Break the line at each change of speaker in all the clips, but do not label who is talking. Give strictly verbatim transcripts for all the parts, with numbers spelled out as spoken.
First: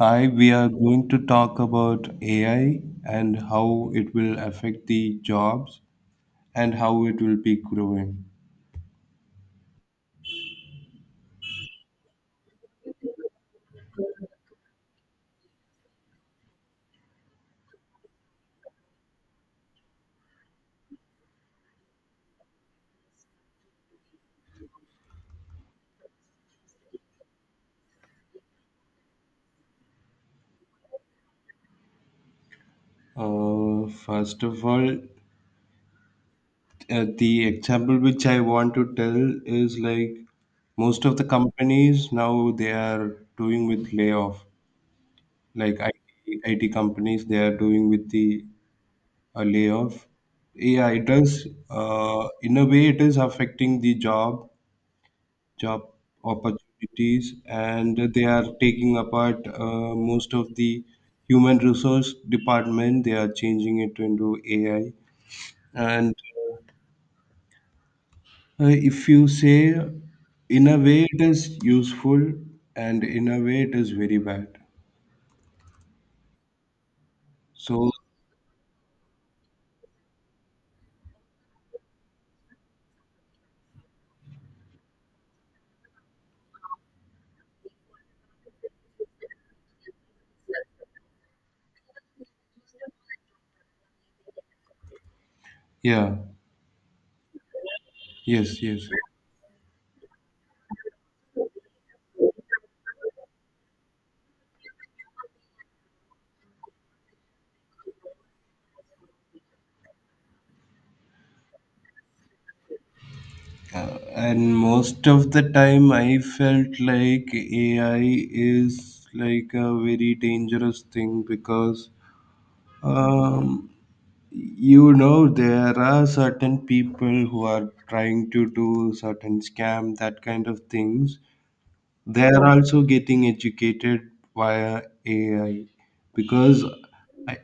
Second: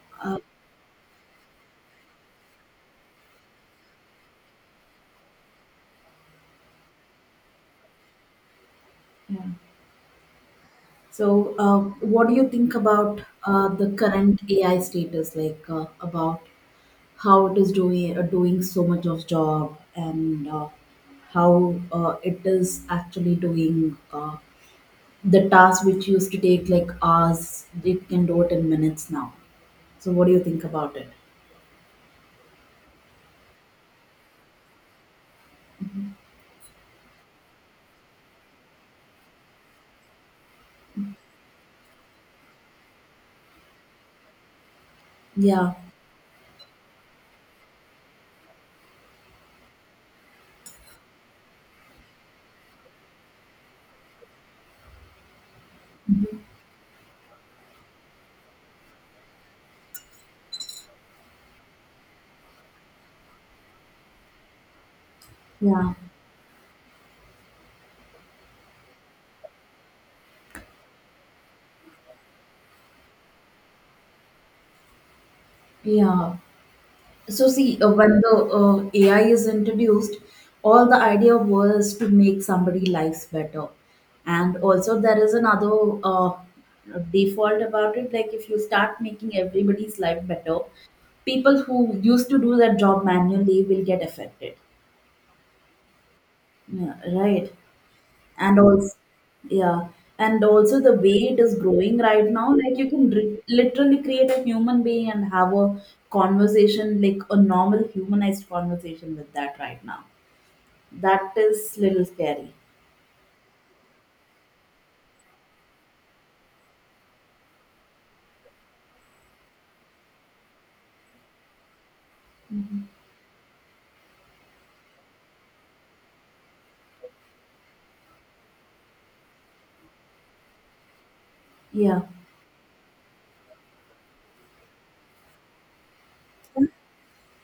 Hi, we are going to talk about A I and how it will affect the jobs and how it will be growing.
Yeah. So, uh, what do you think about uh, the current A I status, like uh, about how it is doing uh, doing so much of job and uh, how uh, it is actually doing uh, the task which used to take like hours? It can do it in minutes now. So, what do you think about it?
Uh, first of all, uh, the example which I want to tell is like most of the companies now they are doing with layoff.
Yeah,
Like I T, companies, they are doing with the uh, layoff. Yeah, it does. Uh, in a way, it is affecting the job job opportunities, and they are taking apart uh, most of the human resource department. They are changing it into AI.
yeah,
And uh, if you say, in a way it is useful and in a way it is very bad.
yeah. So see,
So
uh, when the uh, A I is introduced, all the idea was to make somebody' lives better, and also there is another uh, default about it. Like if you start making everybody's life better, people who used to do their job manually will get affected.
yeah.
Yeah, right, and
Yes, yes.
also yeah, and also the way it is growing right now, like you can dri literally create a human being and have a conversation like a normal humanized conversation with that right now. That is little scary.
uh, and most of the time I felt like AI is like a very dangerous thing because um, you know there are certain people who are trying to do certain scam, that kind of things.
Yeah,
They are also getting educated via AI, because i,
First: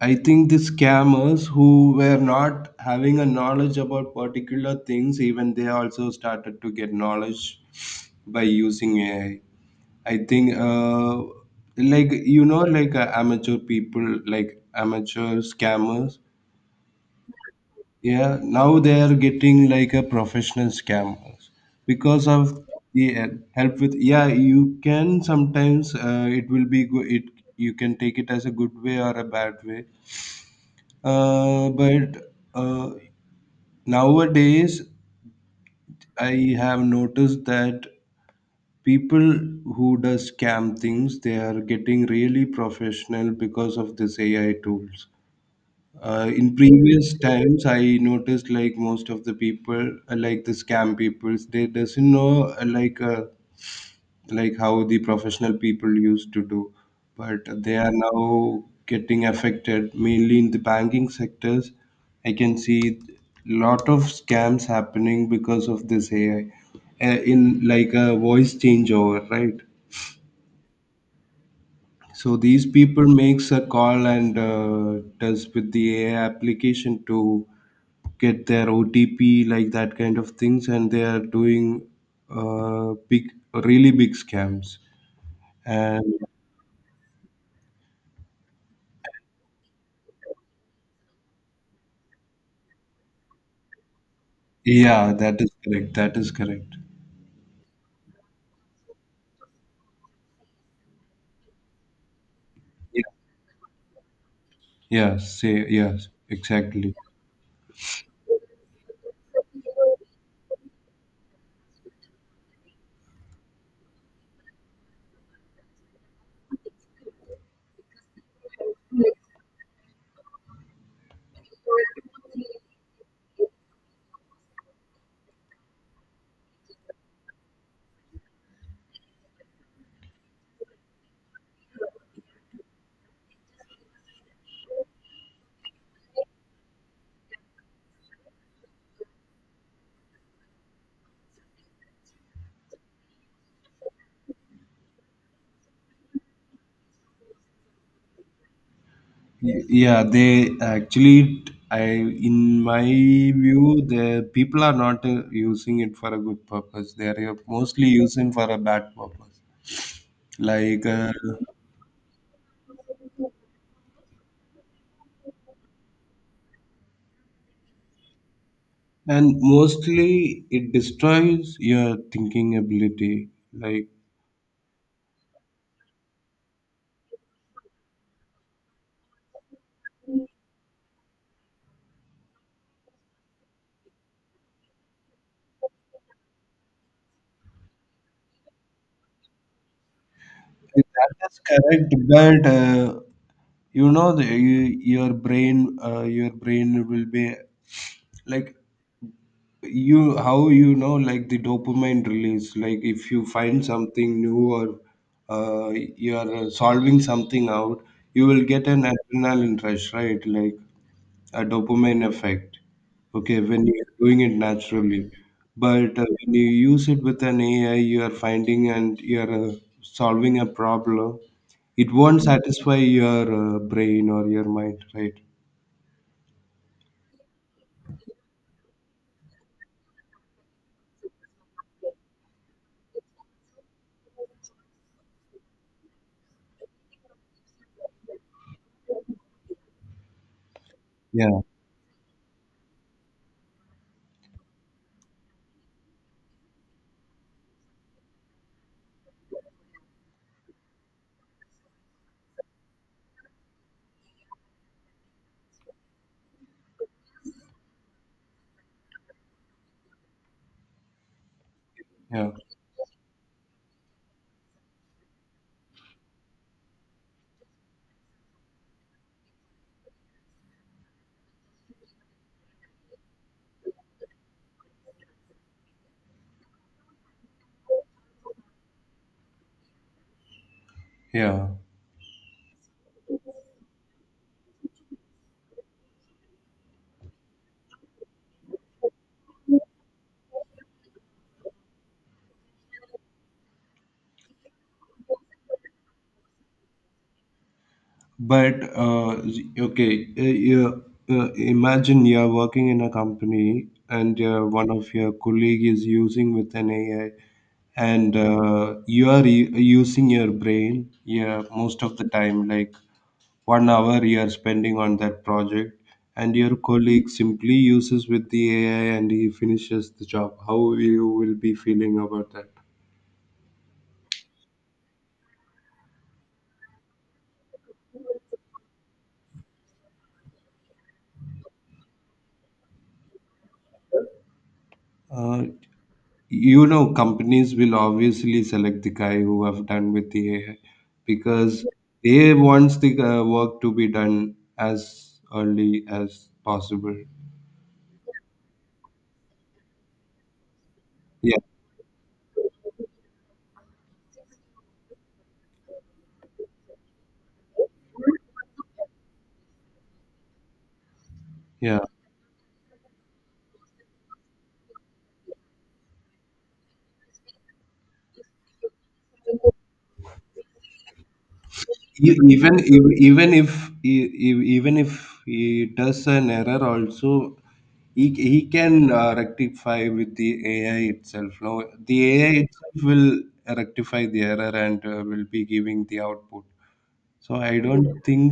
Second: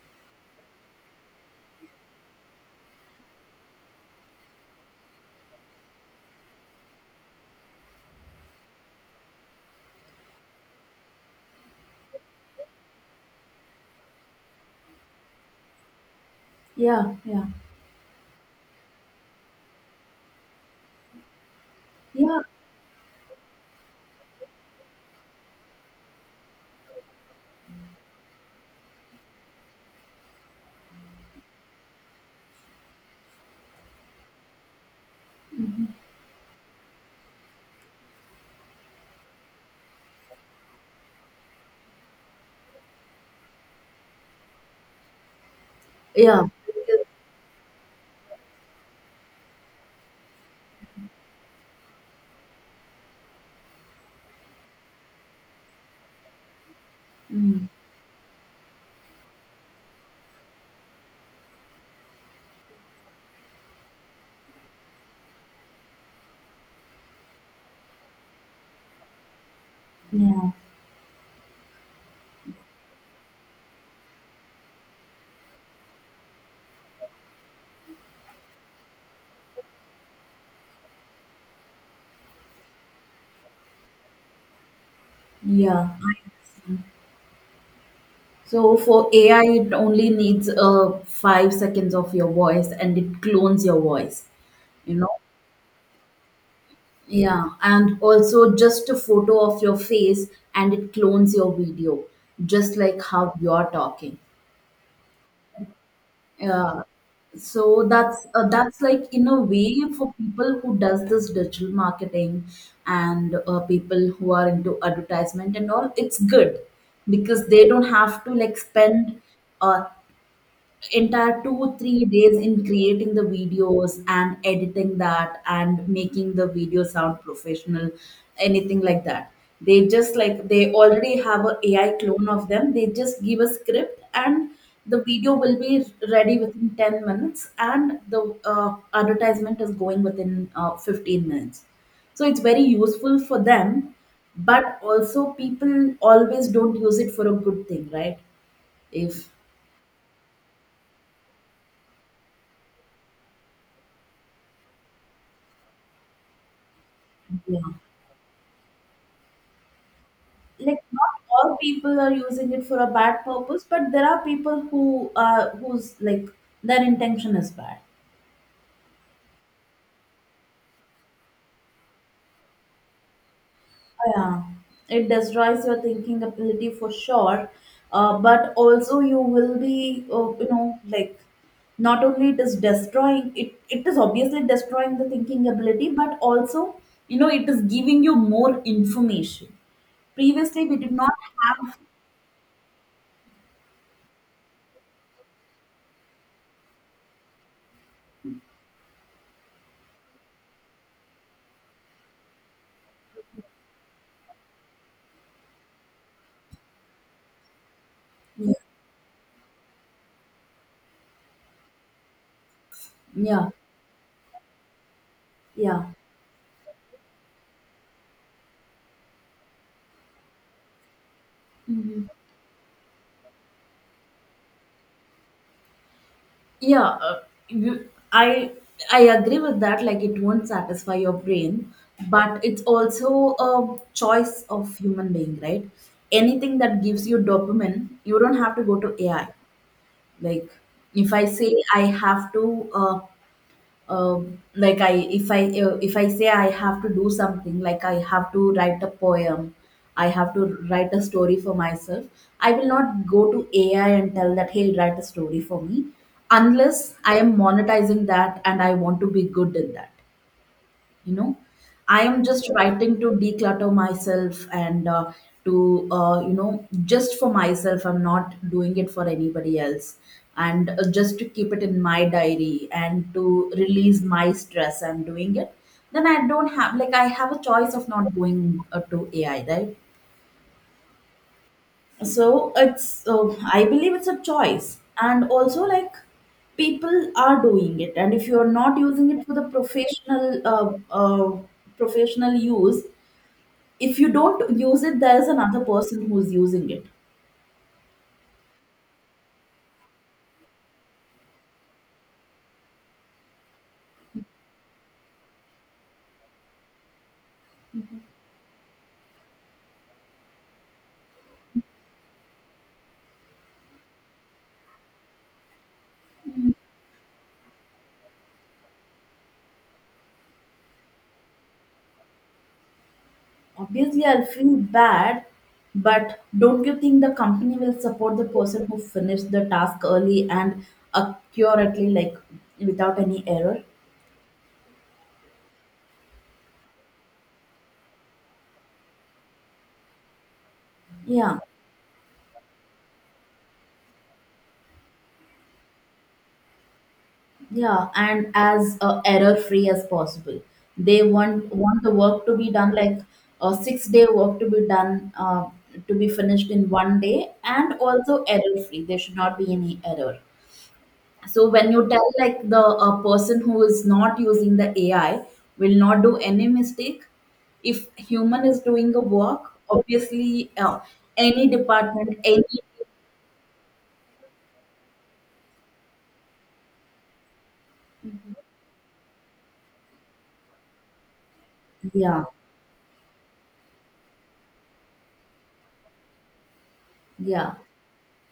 I think the scammers who were not having a knowledge about particular things, even they also started to get knowledge by using ai i i think uh, like you know like uh, amateur people, like amateur scammers.
yeah, yeah,
Yeah, now they are getting like a professional scammers because
yeah,
of the uh, help with. Yeah, you can sometimes uh, it will be good. It You can take it as a good way or a bad way. Uh, but uh, nowadays I have noticed that people who does scam things, they are getting really professional because of this A I tools. Uh,
yeah.
in previous times, I noticed like most of the people, uh, like the scam people, they doesn't know uh, like uh, like how the professional people used to do, but
Mm,
they are now getting affected mainly in the banking sectors. I can see lot of scams happening because of this A I, uh, in like a voice changeover, right?
yeah,
So these people makes a call and uh, does with the A I application to get their O T P, like that kind of things, and they are doing uh, big, really big scams.
yeah,
And
I understand. So for AI, it only needs uh five seconds of your voice, and it clones your voice, you
yeah,
know.
that is correct. That is correct.
Yeah, and also just a photo of your face, and it clones your video, just
Yeah.
like how you're talking.
Yeah. Say yes.
Yeah.
Exactly.
So that's uh, that's like, in a way, for people who does this digital marketing and uh, people who are into advertisement and all, it's good, because they don't have to like spend uh, entire two three days in creating the videos and editing that and making the video sound professional, anything like that. They just like, they already have a AI clone of them. They just give a script, and the video will be ready within ten minutes, and the uh, advertisement is going within uh, fifteen minutes. So it's very useful for them, but also people always don't use it for a good thing, right? If
Y- Yeah. They actually, t- I in my view, the people are not uh, using it for a good purpose. They are uh, mostly using for a bad purpose.
like,
Like. Uh,
not all people are using it for a bad purpose, but there are people who are, whose like, their intention is bad.
and mostly it destroys your thinking ability, like.
Yeah, it destroys your thinking ability for sure. Uh, but also, you will be, uh, you know, like, not only it is destroying it, it is obviously destroying the thinking ability, but also, you know, it is giving you more information. Previously, we did not
That is
have.
correct, but uh, you know the, you, your brain uh, your brain will be like. You How you know, like the dopamine release, like if you find something new or uh, you are solving something out, you will
Yeah,
get an adrenaline rush, right? Like a dopamine effect. Okay,
yeah.
when you're doing it naturally.
Yeah.
But uh, when you use it with an AI, you are finding and you are uh, solving a problem, it
Mhm.
won't satisfy your uh, brain or your mind, right?
Yeah, uh, you, I I agree with that. Like, it won't satisfy your brain, but it's also a choice of human being, right? Anything that gives you dopamine, you don't have to go to A I. Like, if I
Yeah,
say I have to. Uh, um, like I if I if I say I have to do something, like I have to write a poem, I have to write a story for myself, I will not go to AI and tell that hey, write a story for me, unless I am monetizing that and I want to be good in that, you know. I am
yeah,
just writing to declutter myself and uh, to uh, you know, just for myself. I'm not doing it for anybody else, and uh, just to keep it in my diary and to release my stress, I'm doing it. Then I don't have, like, I have a choice of not going uh, to AI, right?
yeah.
So it's uh, I believe it's a choice. And also, like, people are doing it, and if you're not using it for the professional uh, uh, professional use, if you don't use it, there's another person who's using it.
But uh, okay, uh, you, uh, imagine you're working in a company and uh, one of your colleague is using with an AI, and uh, you are u- using your brain, yeah, most of the time, like one hour you are spending on that project, and your colleague simply uses with the AI and he finishes the job. How you will be feeling about that?
Obviously, I'll feel bad, but don't you think the company will support the person who finished the task early and accurately, like, without any error?
Uh, you know, companies will obviously select the guy who have done with the A I
Yeah,
because they wants the uh, work to be done as early as possible.
yeah, and as uh, error free as possible. They
Yeah,
want want the work to be done, like a six day work to be done uh, to be finished in one day, and also error free, there should not be any error. So when
yeah.
you tell like, the, a person who is not using the AI will not do any mistake. If human is doing a work, obviously uh, any department,
E- Even
any.
if- even if e- e- even if he does an error, also he he can uh, rectify with the A I itself. Now the
Yeah,
A I itself will rectify the error and uh, will be giving the output. So I
yeah.
don't think.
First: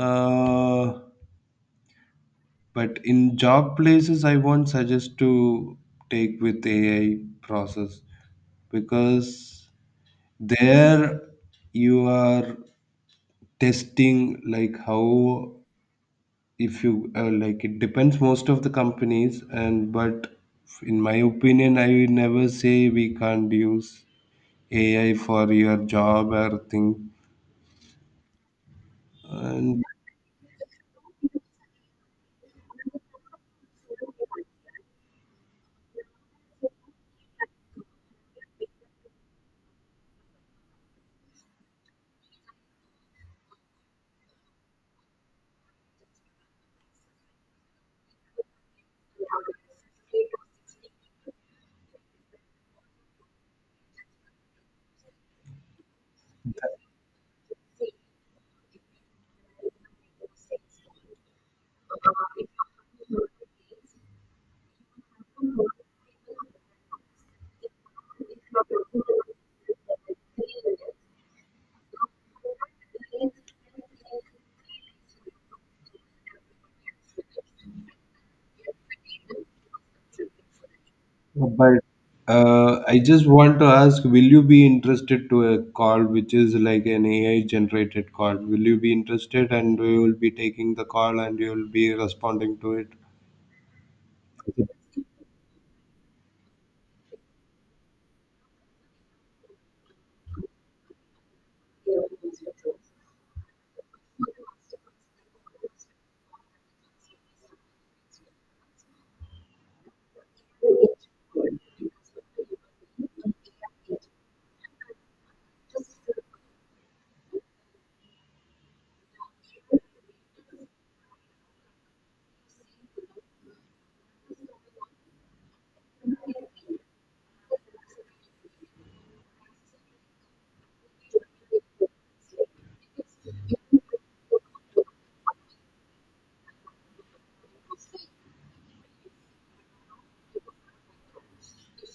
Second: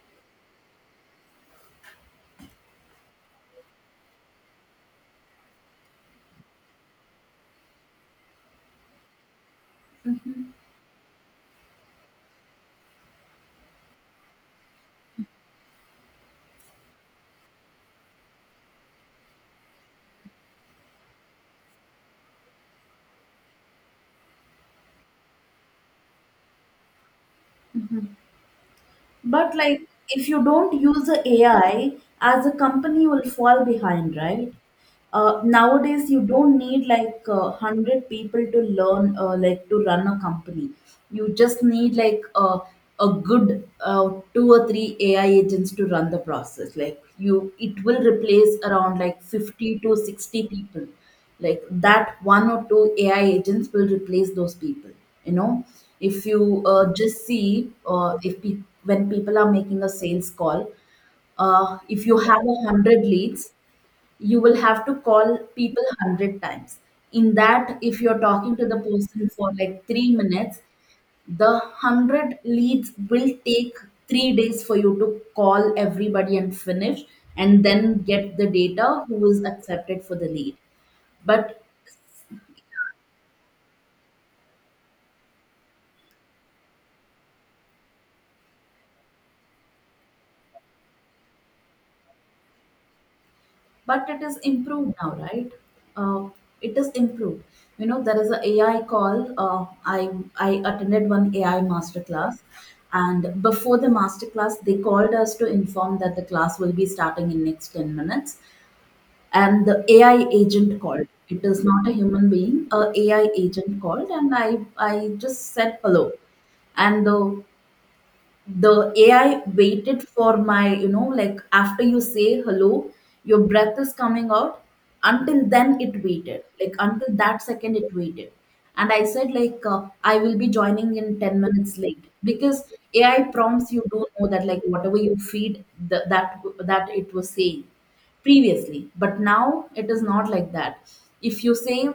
Uh, but in job places, I won't suggest to take with A I process because there you are testing like how if you uh, like it depends most of the companies, and but in my opinion I will never say we can't use AI for your job or thing.
But like,
And.
if you don't use the AI as a company, you will fall behind, right? Uh, nowadays, you don't need like uh, one hundred people to learn uh, like to run a company. You just need like uh, a good uh, two or three AI agents to run the process, like, you, it will replace around like fifty to sixty people. Like that, one or two AI agents will replace those people, you know. If you uh, just see uh, if pe- when people are making a sales call, uh, if you have a hundred leads, you will have to call people one hundred times. In that, if you're talking to the person for like three minutes, the one hundred leads will take three days for you to call everybody and finish, and then get the data who is accepted for the lead. but
But uh, I just want to ask, will you be interested to a call which is like an A I generated call? Will you be interested and you will be taking the call and you will be responding to it?
but it is improved now, right? uh, it is improved. You know, there is a AI call. Uh, i i attended one AI master class, and before the master class, they called us to inform that the class will be starting in next ten minutes. And the AI agent called, it is not a human being, a AI agent called, and i i just said hello, and the the A I waited for my, you know, like after you say hello, your breath is coming out. Until then, it waited. Like until that second, it waited. And I said, like, uh, I will be joining in ten minutes late, because A I prompts you do know that, like, whatever you feed, the, that that it was saying previously. But now it is not like that. If you say,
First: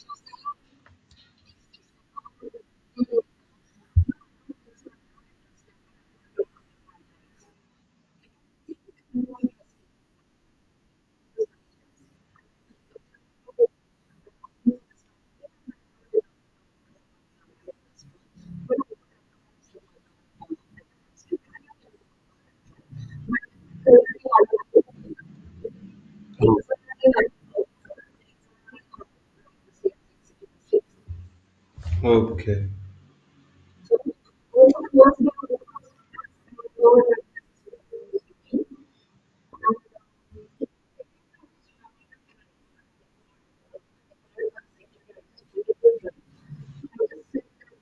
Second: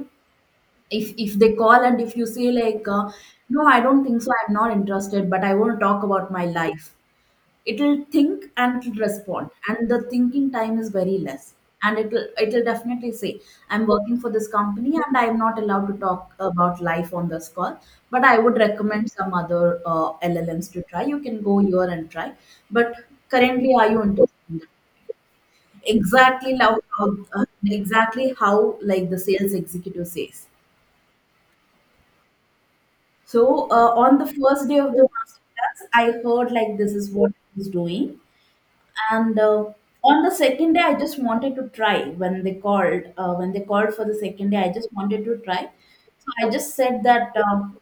if if they call and if you say like uh, no, I don't think so, I'm not interested, but I want to talk about my life, it'll think and it'll respond, and the thinking time is very less. And it'll, it'll definitely say, I'm working for this company and I'm not allowed to talk about life on this call, but I would recommend some other uh, llms to try, you can go here and try. But currently, are you interested in that? Exactly how, how- uh, exactly how like the sales executive says.
Oh, okay.
So uh, on the first day of the master class, I heard like this is what he's doing, and uh, on the second day, I just wanted to try. When they called, uh, when they called for the second day, I just wanted to try. So I just said that um,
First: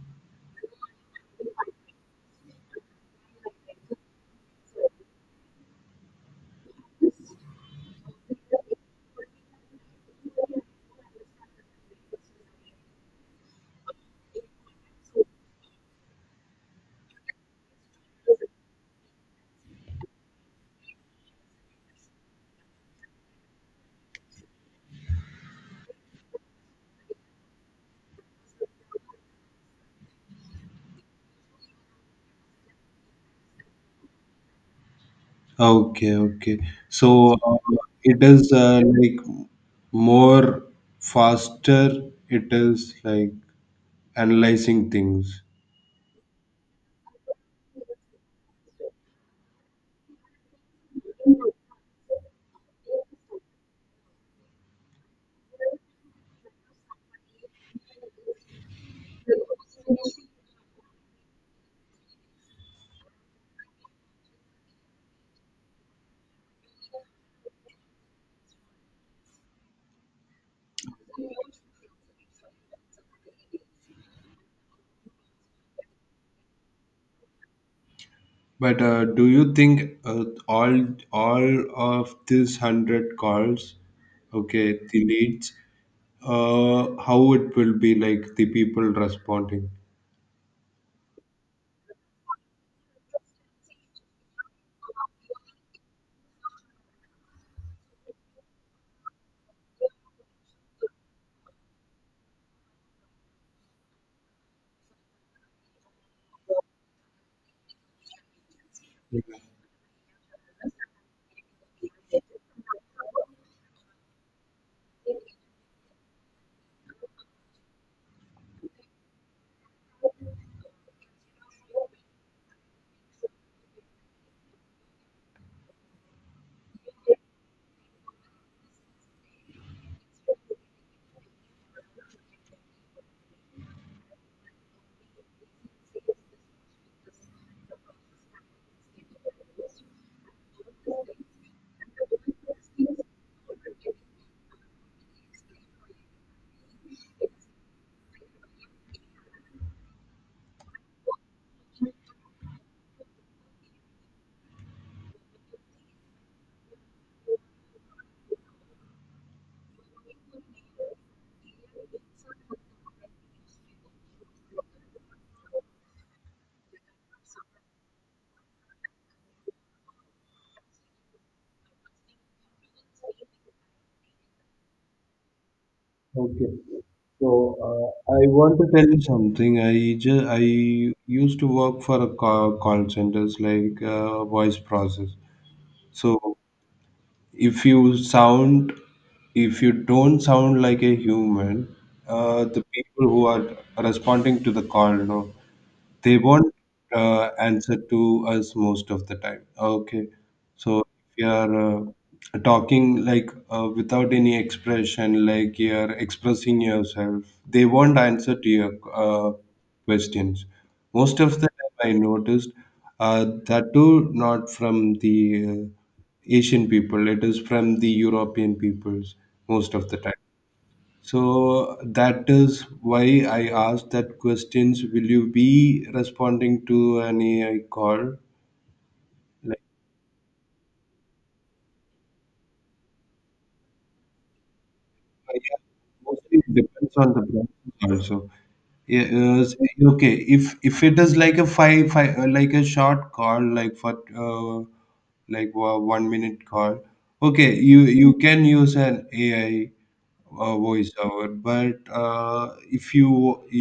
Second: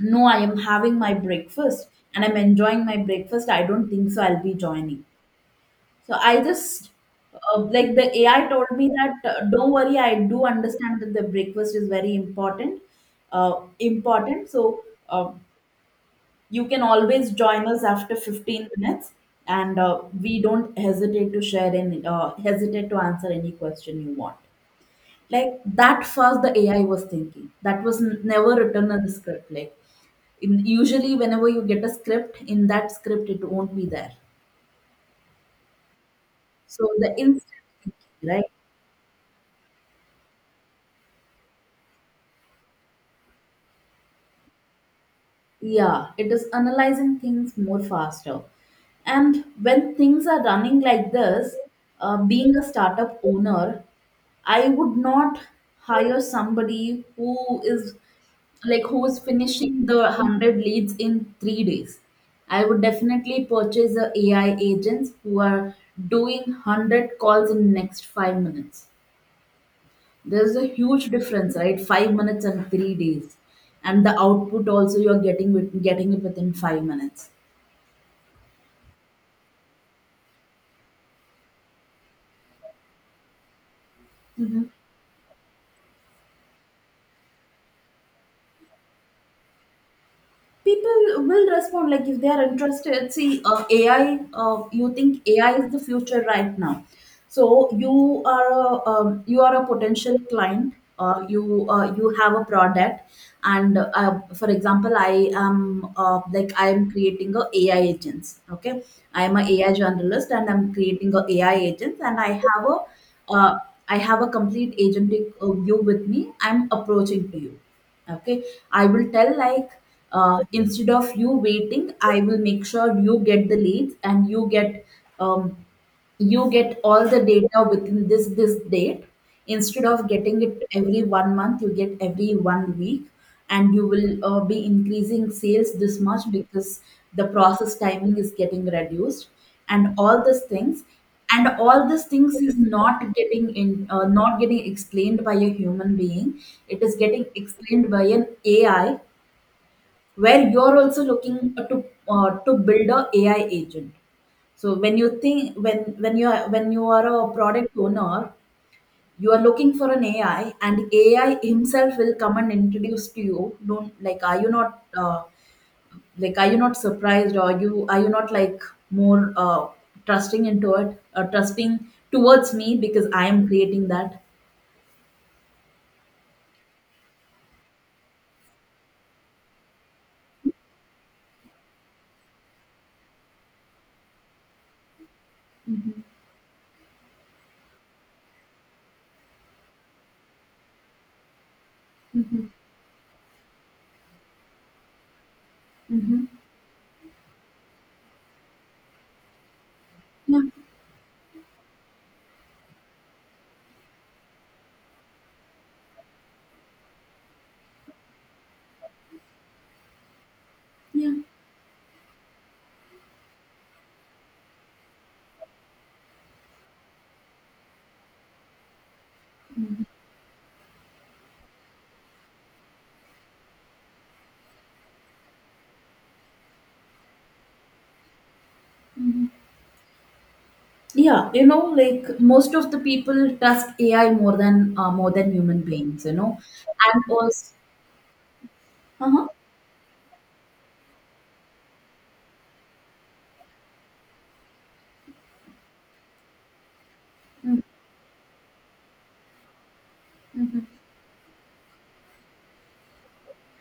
no, I am having my breakfast, and I'm enjoying my breakfast. I don't think so, I'll be joining. So I just uh, like, the A I told me that uh, don't worry, I do understand that the breakfast is very important. Uh, important. So. Uh, you can always join us after fifteen minutes, and uh, we don't hesitate to share and uh, hesitate to answer any question you want. Like that fast, the A I was thinking. That was n- never written on the script. Like in, usually, whenever you get a script, in that script it won't be there.
Okay, okay.
So the
So
instant
uh,
thinking,
it
right?
is uh, like more faster, it is like analyzing things.
Yeah, it is analyzing things more faster. And when things are running like this, uh, being a startup owner, I would not hire somebody who is, like, who's finishing the one hundred leads in three days. I would definitely purchase a AI agents who are doing one hundred calls in next five minutes. There's a huge difference, right? five minutes and three days, and the output also you're getting with, getting it within five minutes.
But uh, do you think uh, all all of these hundred calls, okay, the leads, uh, how it will be like the people responding?
People will respond, like, if they are interested. See, uh, ai uh, you think AI is the future right now. So you are a um, you are a potential client. uh, you uh, you have a product, and uh, for example, i am uh, like i am creating a AI agents, okay?
Yeah.
I am a AI journalist, and I'm creating a AI agents, and I have a uh, I have a complete agentic uh, view with me. I'm approaching to you, okay? I will tell like, uh, instead of you waiting, I will make sure you get the leads, and you get um, you get all the data within this this date. Instead of getting it every one month, you get every one week, and you will uh, be increasing sales this much because the process timing is getting reduced. And all these things, and all these things is not getting in uh, not getting explained by a human being. It is getting explained by an AI, where you're also looking to uh, to build a AI agent. So when you think, when when you are, when you are a product owner, you are looking for an A I, and A I himself will come and introduce to you. Don't like are you not uh, like are you not surprised? Or you are you not like more uh, trusting into it, or trusting towards me because I am creating that.
Okay. So uh, I want to tell you something. I just I used to work for a call, call centers like uh, voice process.
Mhm,
So if you sound, if you don't sound like a human, uh,
mhm,
the people who are responding to the call, no, they
mhm.
won't uh, answer to us most of the time, okay?
Yeah,
So if you are uh, talking like uh, without any expression, like you're expressing yourself, they won't answer to your uh, questions
yeah,
most of the time I noticed, uh, that too, not from the uh, Asian people, it is from the European peoples most of the time. So that is why I asked that questions. Will you be responding to any uh, call?
yeah. You know, like, most of the people trust A I more than uh, more than
Yeah,
human beings. You
mostly
know,
it depends
and
on the
also,
branches also. Yeah, uh, s- okay. If if it is like a five, five uh, like a short call, like for uh, like wa- one minute call, okay, you you can use an A I uh, voiceover. But uh, if you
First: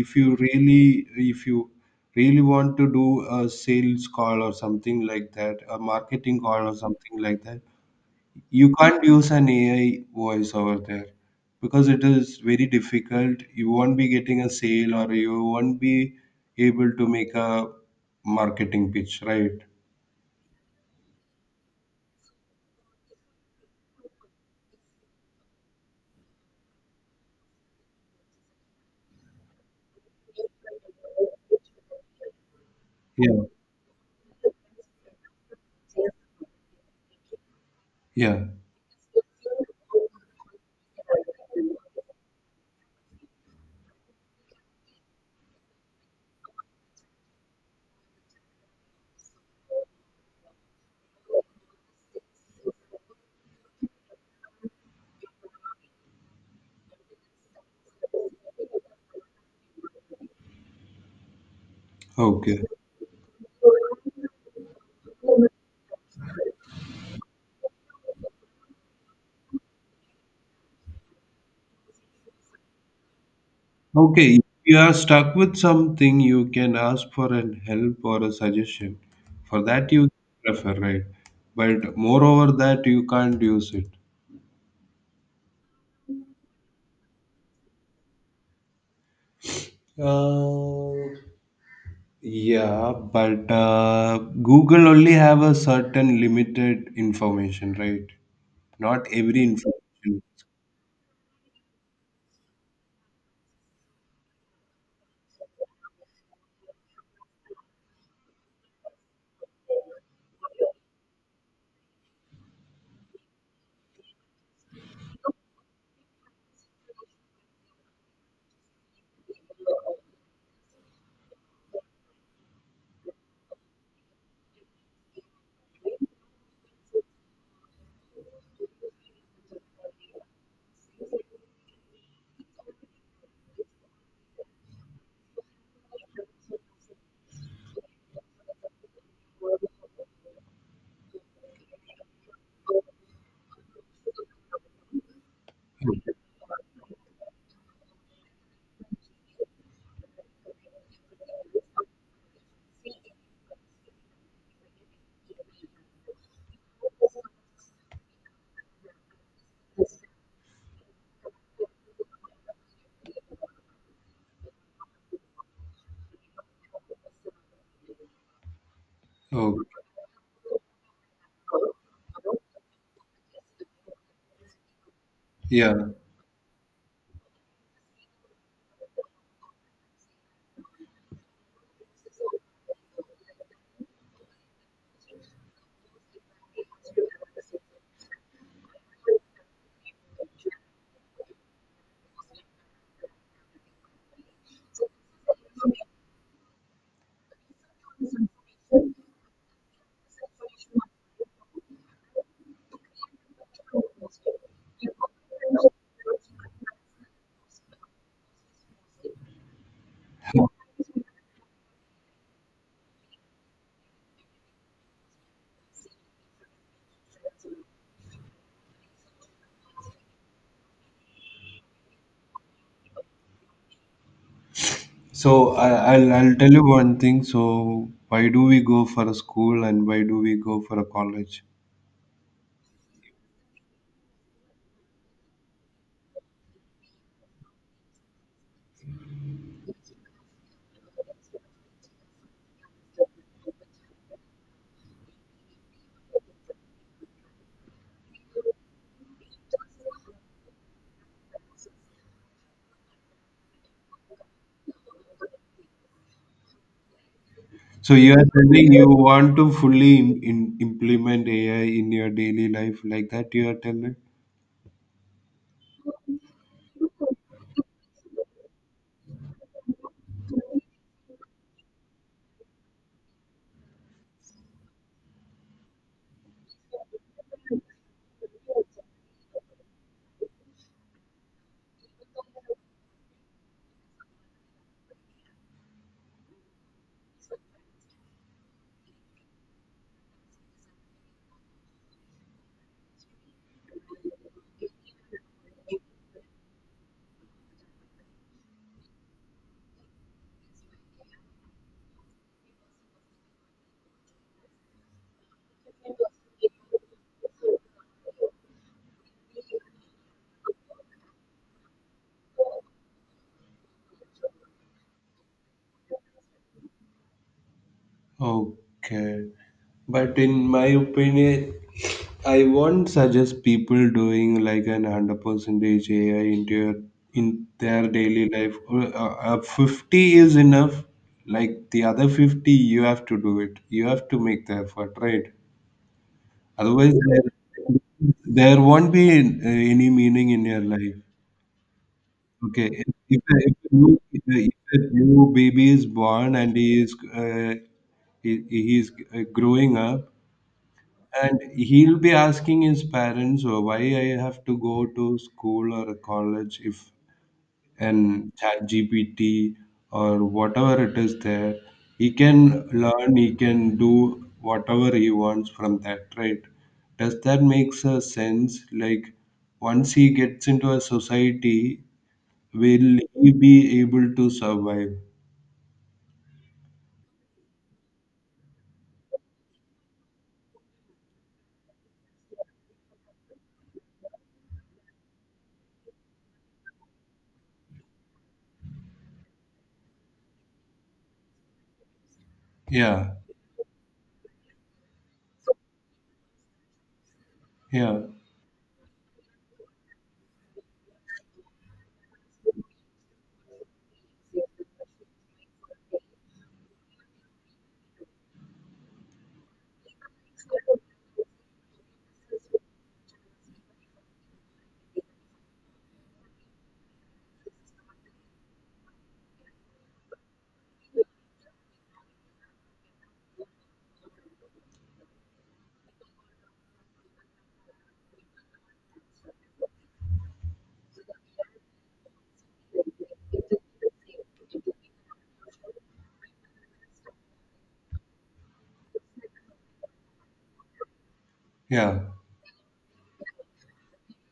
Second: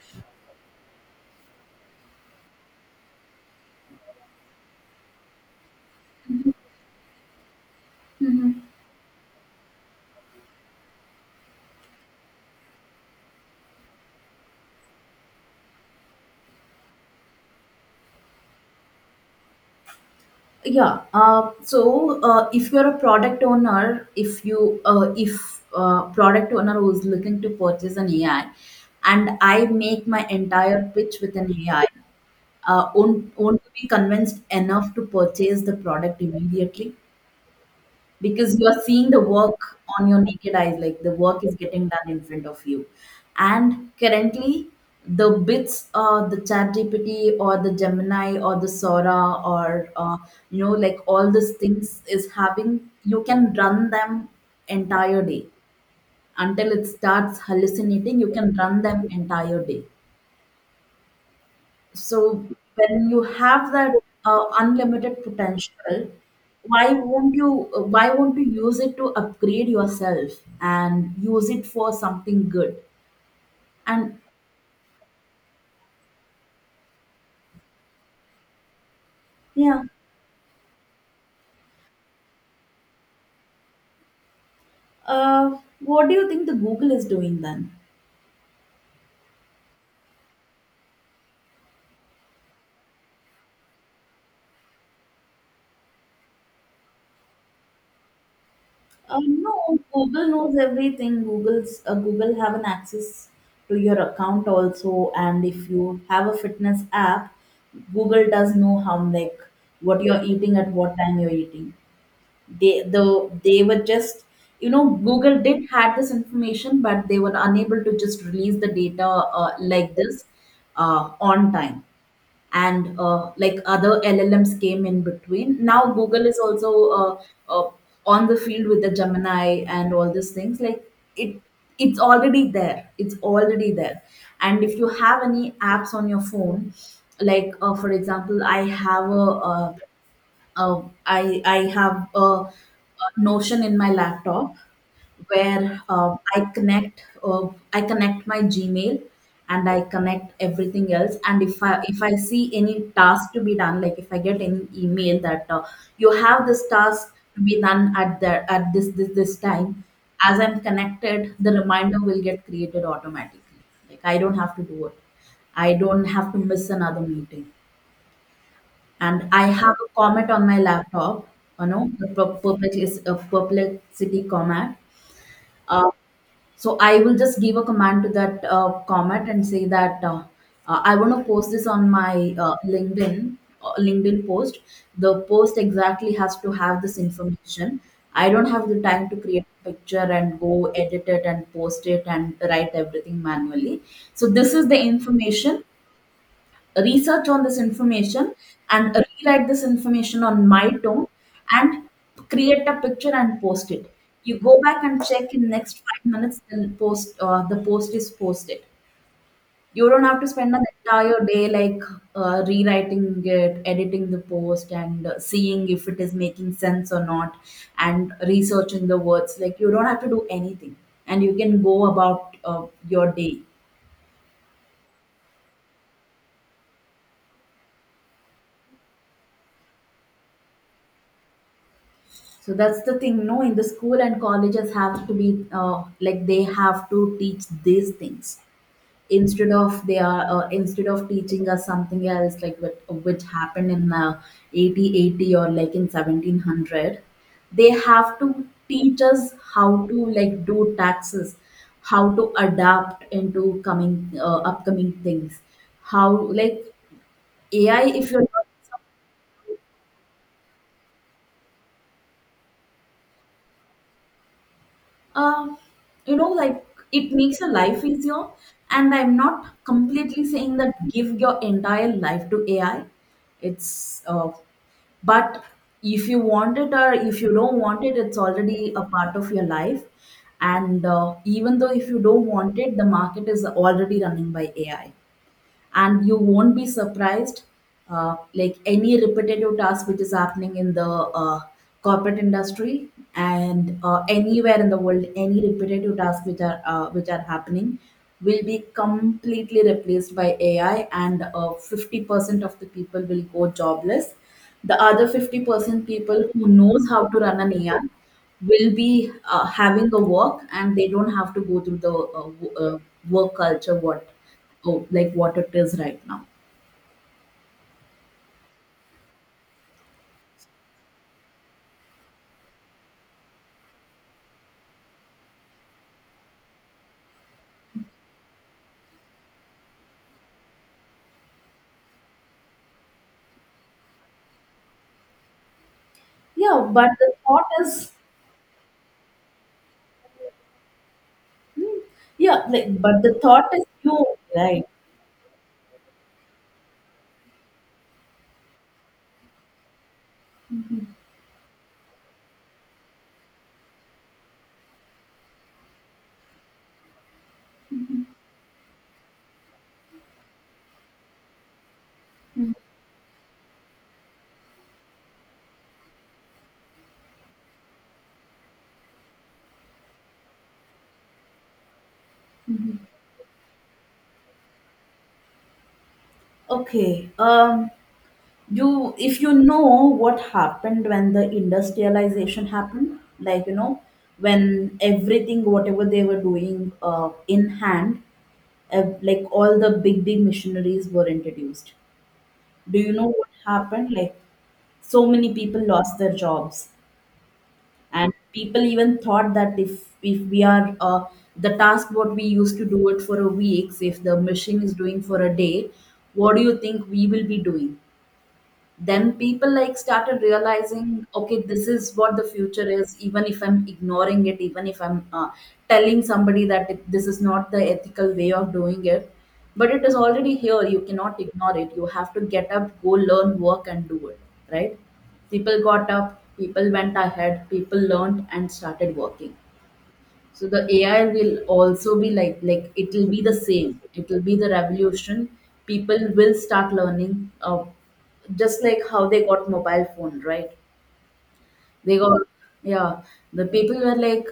if you really if you really want to do a sales call or something like that, a marketing call or something like that, you can't use an A I voice over there because it is very difficult. You won't be getting a sale or you won't be able to make a marketing pitch, right?
yeah. Uh, so uh, if you're a product owner, if you uh, if uh, product owner who's looking to purchase an ai, and I make my entire pitch with an ai, uh, won't,
Yeah.
won't be convinced enough to purchase the product immediately,
Yeah.
because you are seeing the work on your naked eyes, like the work is getting done in front of you. And currently, the bits uh, the ChatGPT or the Gemini or the Sora, or uh, you know like all these things is having, you can run them entire day until it starts hallucinating. You can run them entire day. So
Okay.
when you have that uh, unlimited potential, why won't you uh, why won't you use it to upgrade yourself and use it for something good? And
Okay. If you are stuck with something, you can ask for an help or a suggestion. For
yeah.
that, you prefer, right? But moreover, that you can't use it.
uh, what do you think the Google is doing then?
Uh, Yeah, but uh, Google only have a certain limited information, right? Not
Uh,
every
no,
information.
Google knows everything. Google's uh, Google have an access to your account also, and if you have a fitness app, Google does know how, like what you're eating, at what time you're eating. they the they were just, you know Google did had this information, but they were unable to just release the data uh, like this, uh, on time. And uh, like, other LLMs came in between. Now Google is also uh, uh, on the field with the Gemini and all these things. Like, it it's already there. It's already there. And if you have any apps on your phone, like uh, for example, i have a, uh uh, I I have a, a Notion in my laptop, where uh, I connect uh, I connect my Gmail, and I connect everything else. And if I if I see any task to be done, like if I get any email that uh, you have this task to be done at the at this this this time, as I'm connected, the reminder will get created automatically. Like, I don't have to do it. I don't have to miss another meeting. And I
Oh,
have a comment on my laptop, you know, the per- perplex is a perplexity comment.
yeah.
Uh, so I will just give a command to that uh, comment and say that uh, uh, I want to post this on my uh, LinkedIn uh, LinkedIn post. The post exactly has to have this information. I don't have the time to create a picture and go edit it and post it and write everything manually. So this is the information. Research on this information, and rewrite this information on my tone, and create a picture and post it. You go back and check in next five minutes. The post uh, the post is posted. You don't have to spend an entire day, like uh, rewriting it, editing the post, and uh, seeing if it is making sense or not, and researching the words. Like, you don't have to do anything, and you can go about uh, your day.
So I, I'll I'll tell you one thing. So why do we go for a school and why do we go for a college?
So that's the thing. No, in the school and colleges have to be, uh, like, they have to teach these things instead of they are uh, instead of teaching us something else, like what which happened in uh, eighty eighty or like in seventeen hundred. They have to teach us how to, like, do taxes, how to adapt into coming, uh, upcoming things, how, like, AI,
So you
if
are
you're
telling
not—
you want to fully im in, implement A I in your daily life like that. You are telling.
Um, you know, like, it makes your life easier. And I'm not completely saying that give your entire life to A I. It's uh, But if you want it or if you don't want it, it's already a part of your life. And uh, even though if you don't want it, the market is already running by A I, and you won't be surprised, uh, like, any repetitive task which is happening in the uh, corporate industry, and uh, anywhere in the world, any repetitive tasks which are uh, which are happening will be completely replaced by AI, and uh, fifty percent of the people will go jobless. The other fifty percent people who knows how to run an AI will be uh, having a work, and they don't have to go through the uh, w- uh, work culture, what, oh, like what it is right now.
Okay. But in my opinion, I won't suggest people doing like an hundred percent A I into your, in their daily life. Uh, uh, Fifty is enough. Like the other fifty, you have to do it. You have to make the effort, right?
Yeah, but
Otherwise,
the
there,
thought is,
there won't be uh, any meaning in your life.
hmm. Yeah,
Okay,
like,
if,
but the
if, a-
thought
if,
is
a new,
you,
if, a,
right?
if a new baby is born and he is uh, he, he is uh, growing up and he'll be asking his parents, "Oh, why I have to go to school or a college if an chat gpt or whatever it is there, he can learn, he can do whatever he wants from that, right? Does that make sense? Like, once he gets into a society, will he be able to survive?"
Okay. Um, you, if you know what happened when the industrialization happened, like, you know, when everything, whatever they were doing uh, in hand, uh, like, all the big big machineries were introduced. Do you know
Yeah,
what happened? Like, so many people lost their jobs.
yeah,
And people even thought that, if if we are, uh, the task what we used to do it for a week, if the machine is doing for a day, what do you think we will be doing? Then people, like, started realizing, okay, this is what the future is. Even if I'm ignoring it, even if I'm uh, telling somebody that it, this is not the ethical way of doing it, but it is already here, you cannot ignore it, you have to get up, go, learn, work and do it, right? People got up, people went ahead, people learned and started working. So the AI will also be like, like it will be the same, it will be the revolution. People will start learning, uh, just like how they got mobile phone, right? They
yeah.
got, yeah, the people were like,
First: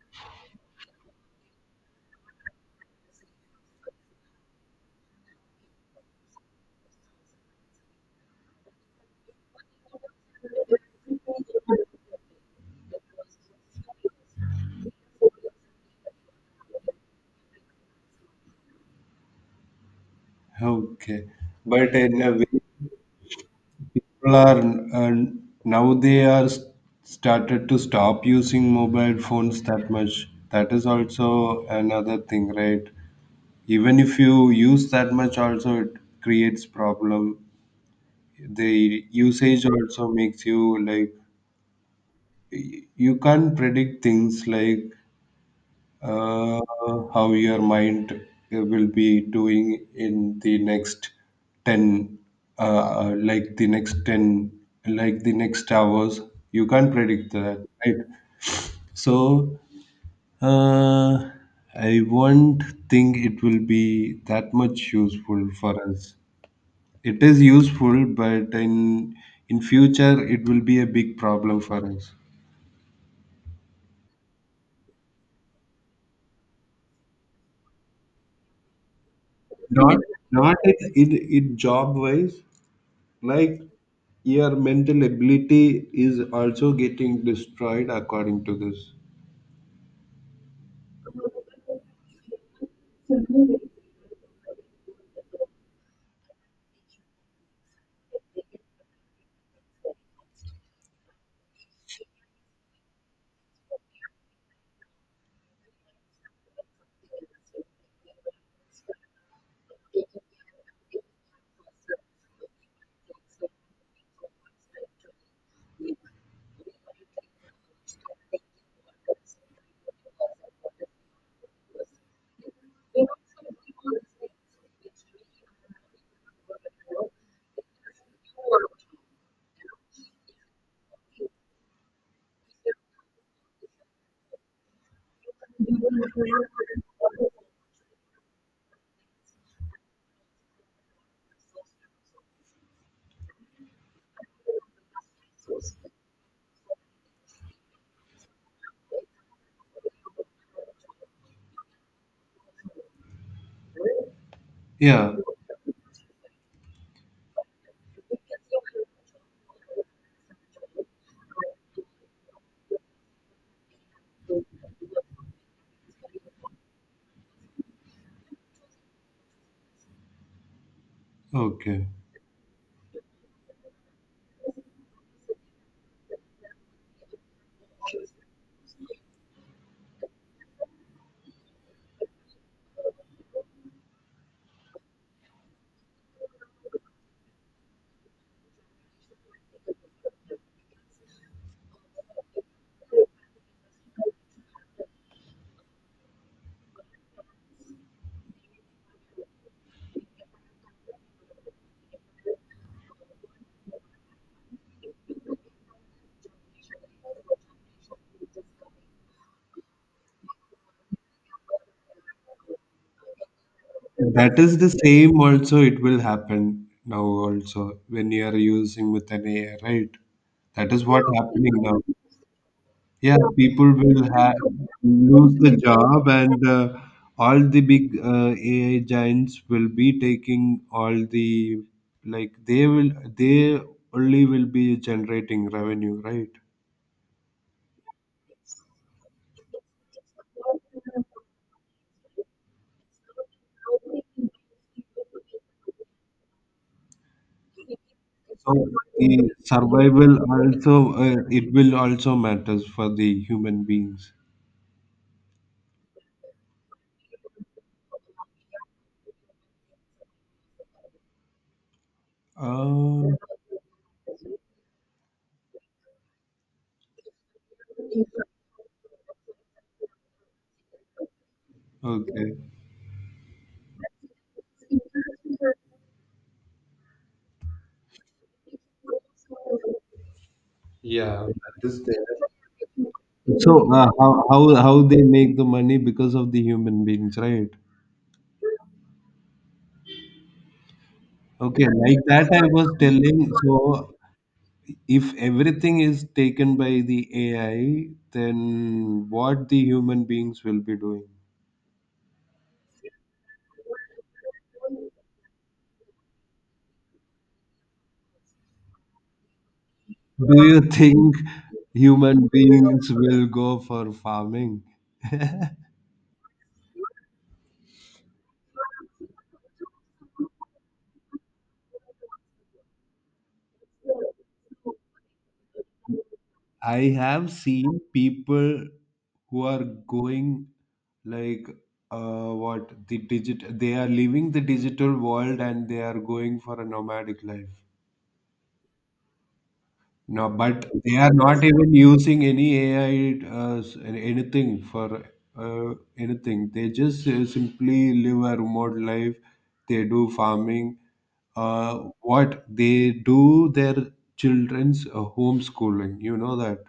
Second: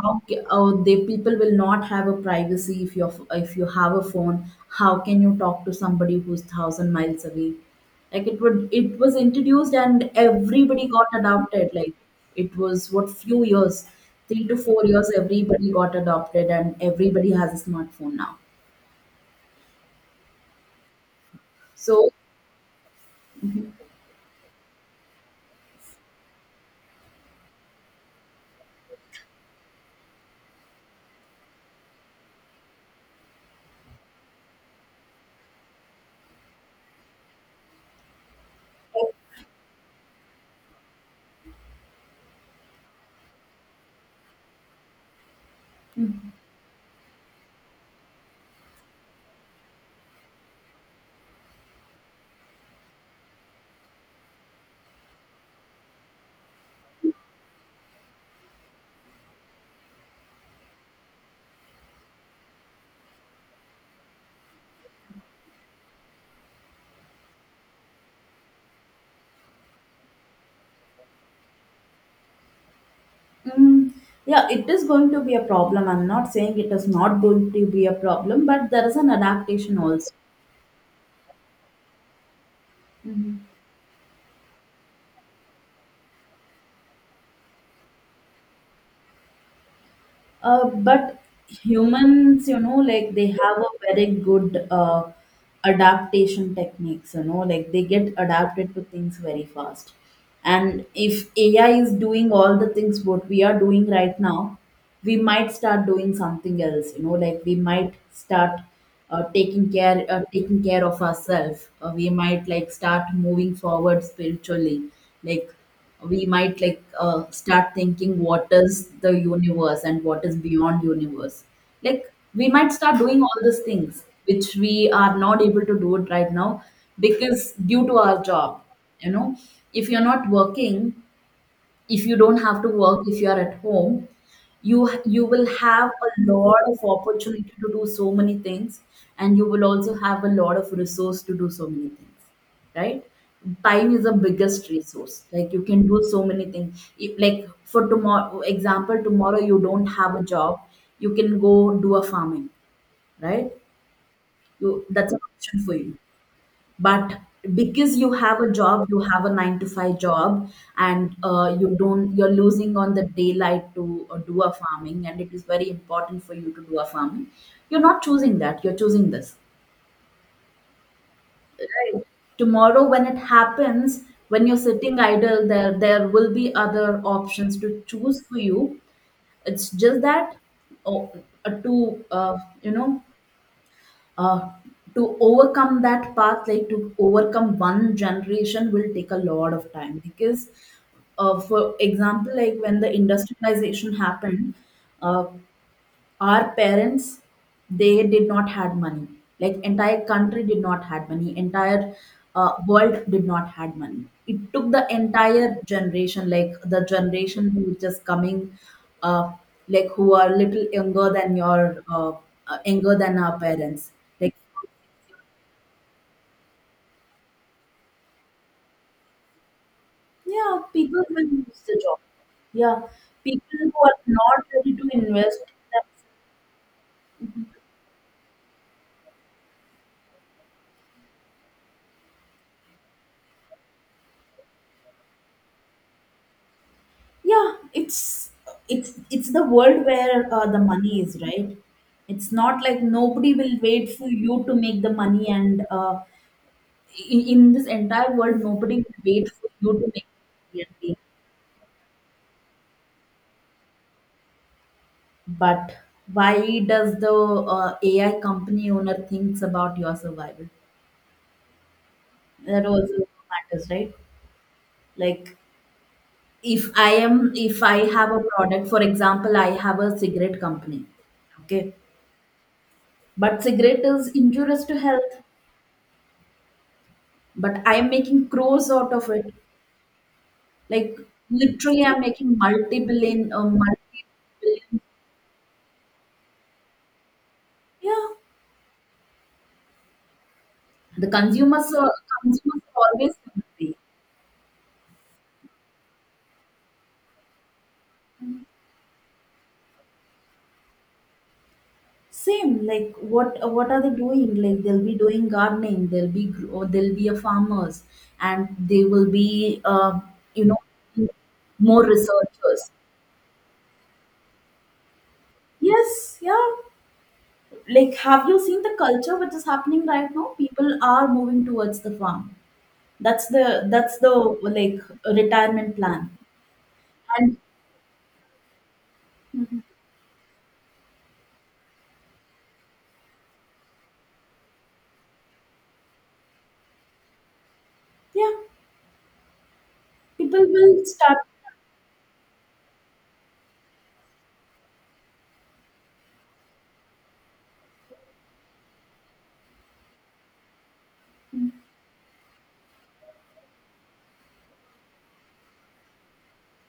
how ca- oh, the people will not have a privacy if you, if you have a phone. How can you talk to somebody who's thousand miles away? Like, it would, it was introduced and everybody got adopted. Like, it was what, few years, three to four years, everybody got adopted and everybody has a smartphone now.
Okay, but
So,
in a way, people are and now they are s- started to stop using mobile phones that much. That is also another thing, right? Even if you use that much also, it creates problem. The usage also makes you like, y- you can't predict things, like uh, how your mind uh, will be doing in the next ten, uh, uh, like the next ten, like the next hours. You can't predict that, right? So uh, I won't think it will be that much useful for us. It is useful, but in in future it will be a big problem for us.
mm, yeah, it is going to be a problem. I'm not saying it is not going to be a problem, but there is an adaptation
not
also.
not it, it, it job wise,
Mhm.
like your mental ability is also getting destroyed according to this.
Uh, but humans, you know, like, they have a very good uh, adaptation techniques, you know, like, they get adapted to things very fast. And if A I is doing all the things what we are doing right now, we might start doing something else, you know, like, we might start uh, taking care uh, taking care of ourselves. Uh, we might, like, start moving forward spiritually. Like, we might, like, uh, start thinking what is the universe and what is beyond universe. Like, we might start doing all these things which we are not able to do it right now, because due to our job, you know if you're not working, if you don't have to work, if you are at home, you you will have a lot of opportunity to do so many things, and you will also have a lot of resource to do so many things, right? Time is the biggest resource. Like, you can do so many things. If- like for tomorrow example, tomorrow you don't have a job, you can go do a farming, right? you
Yeah,
That's an option for you. But because you have a job, you have a nine to five job, and uh, you don't you're losing on the daylight to uh, do a farming, and it is very important for you to do a farming. You're not choosing that, you're choosing this,
okay.
right? Tomorrow when it happens, when you're sitting idle, there there will be other options to choose for you. It's just that, oh, uh, to uh, you know uh, to overcome that path, like to overcome one generation will take a lot of time, because, uh, for example, like when the industrialization happened, uh, our parents, they did not had money, like entire country did not had money, entire uh, world did not had money. It took the entire generation, like the generation who is just coming, uh, like, who are little younger than your uh, uh, younger than our parents, like.
That is the same also, it will happen now also when you are using with an AI, right?
Yeah,
That is
people
what
will
happening
lose the
now.
job. Yeah,
Yeah,
people
people
who are
will ha
not ready to
lose
invest.
the job, and uh, all the big uh, A I giants will be taking all the, like they will they only will be generating revenue, right?
Yeah, it's it's it's the world where uh, the money is, right? It's not like nobody will wait for you to make the money, and uh, in, in this entire world,
So
nobody will
the
wait for you to make
survival
the
also
money.
uh, it will also matters for the human beings.
But why does the uh, AI company owner thinks about your survival? That also
Uh,
matters, right? Like, if i am if I have a product, for example, I have a cigarette company, okay?
okay.
But cigarette is injurious to health, but I am making crows out of it. Like,
Yeah, that is
literally, I'm making
there.
multi-billion, uh,
So uh, how how
multi-billion.
how they make the money because of the human beings, right?
Yeah, the
Okay,
consumers, uh,
like that I
consumers
was
are always
telling.
hungry.
So if everything is taken by the A I, then what the human beings will be doing?
Same, like what uh, what are they doing? Like, they'll be doing gardening, they'll be gr- or they'll be a farmers, and they will be, uh,
Do
you know,
you think
more
human
researchers.
beings will go for farming?
Yes, yeah. Like, have you seen the culture which is happening right now? People are moving towards the farm. that's the that's the like retirement plan.
I have
And
seen people who are going, like, uh, what the digit they are leaving the digital world and they are going for a nomadic life.
yeah,
No,
people
but
will
they are
start.
not even using any A I uh, s- anything for uh, anything. They just uh, simply live a remote life. They do farming. Uh, what they do their children's uh, homeschooling. You know that.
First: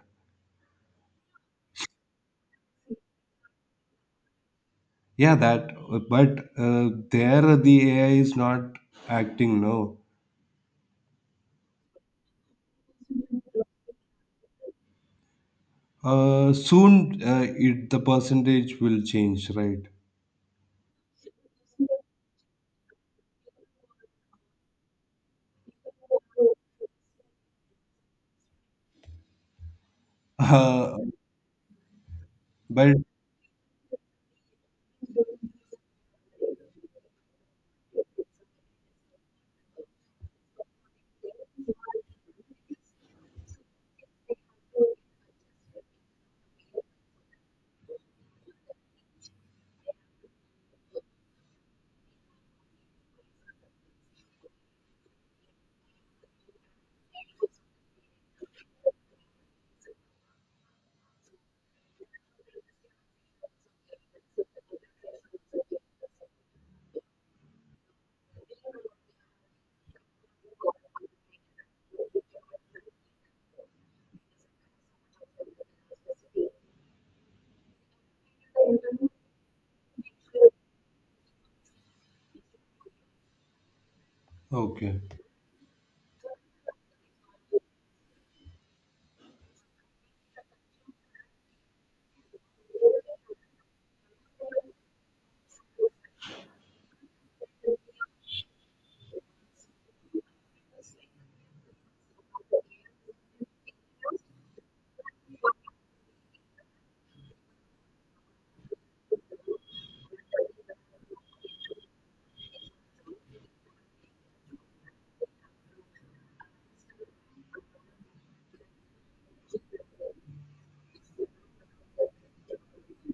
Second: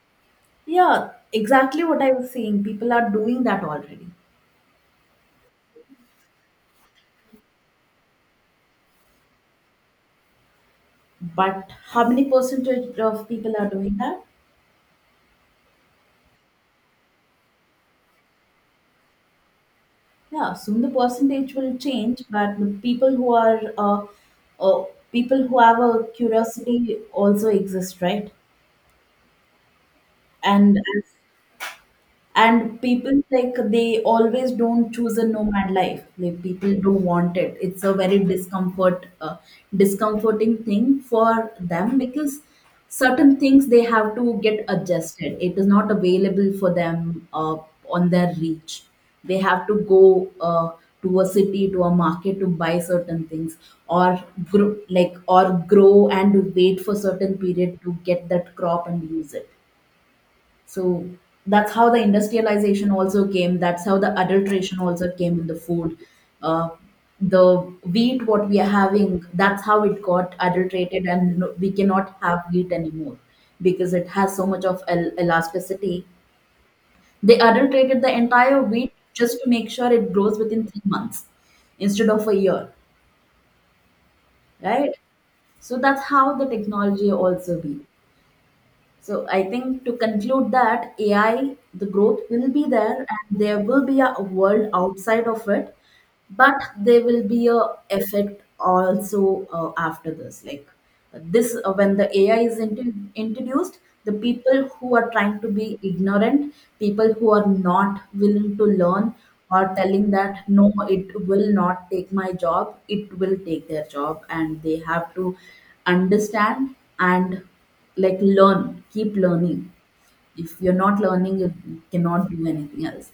Yeah, exactly what I was saying, people are doing that already.
Yeah, that, but uh, there the A I is not acting, no.
But how many percentage of people are doing that?
Uh, soon uh, it the percentage will change, right?
Yeah, soon the percentage will change, but the people who are uh, uh, people who have a curiosity also exist, right? and
Uh,
as and
but
people, like, they always don't choose a nomad life. Like, people don't want it, it's a very discomfort uh, discomforting thing for them because certain things they have to get adjusted, it is not available for them uh, on their reach. They have to go, uh, to a city, to a market, to buy certain things, or grow, like, or grow and wait for certain period to get that crop and use it. So that's how the industrialization also came. That's how the adulteration also came in the food. Uh, the wheat, what we are having, that's how it got adulterated, and no- we cannot have wheat anymore because it has so much of el- elasticity. They adulterated the entire wheat just to make sure it grows within three months instead of a year, right?
okay,
So that's how the technology also be. So I think, to conclude, that A I, the growth will be there, and there will be a world outside of it, but there will be a effect also, uh, after this. Like this, uh, when the AI is int- introduced, the people who are trying to be ignorant, people who are not willing to learn, or telling that no, it will not take my job, it will take their job. And they have to understand, and, like, learn, keep learning. If you're not learning, you cannot do anything else.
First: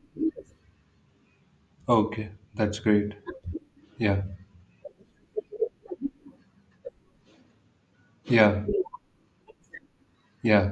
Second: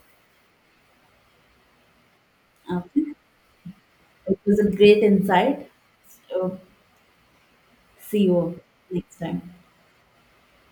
okay, that's great.
Okay.
Yeah,
It was a great insight. So, see you
yeah,
next time.
yeah.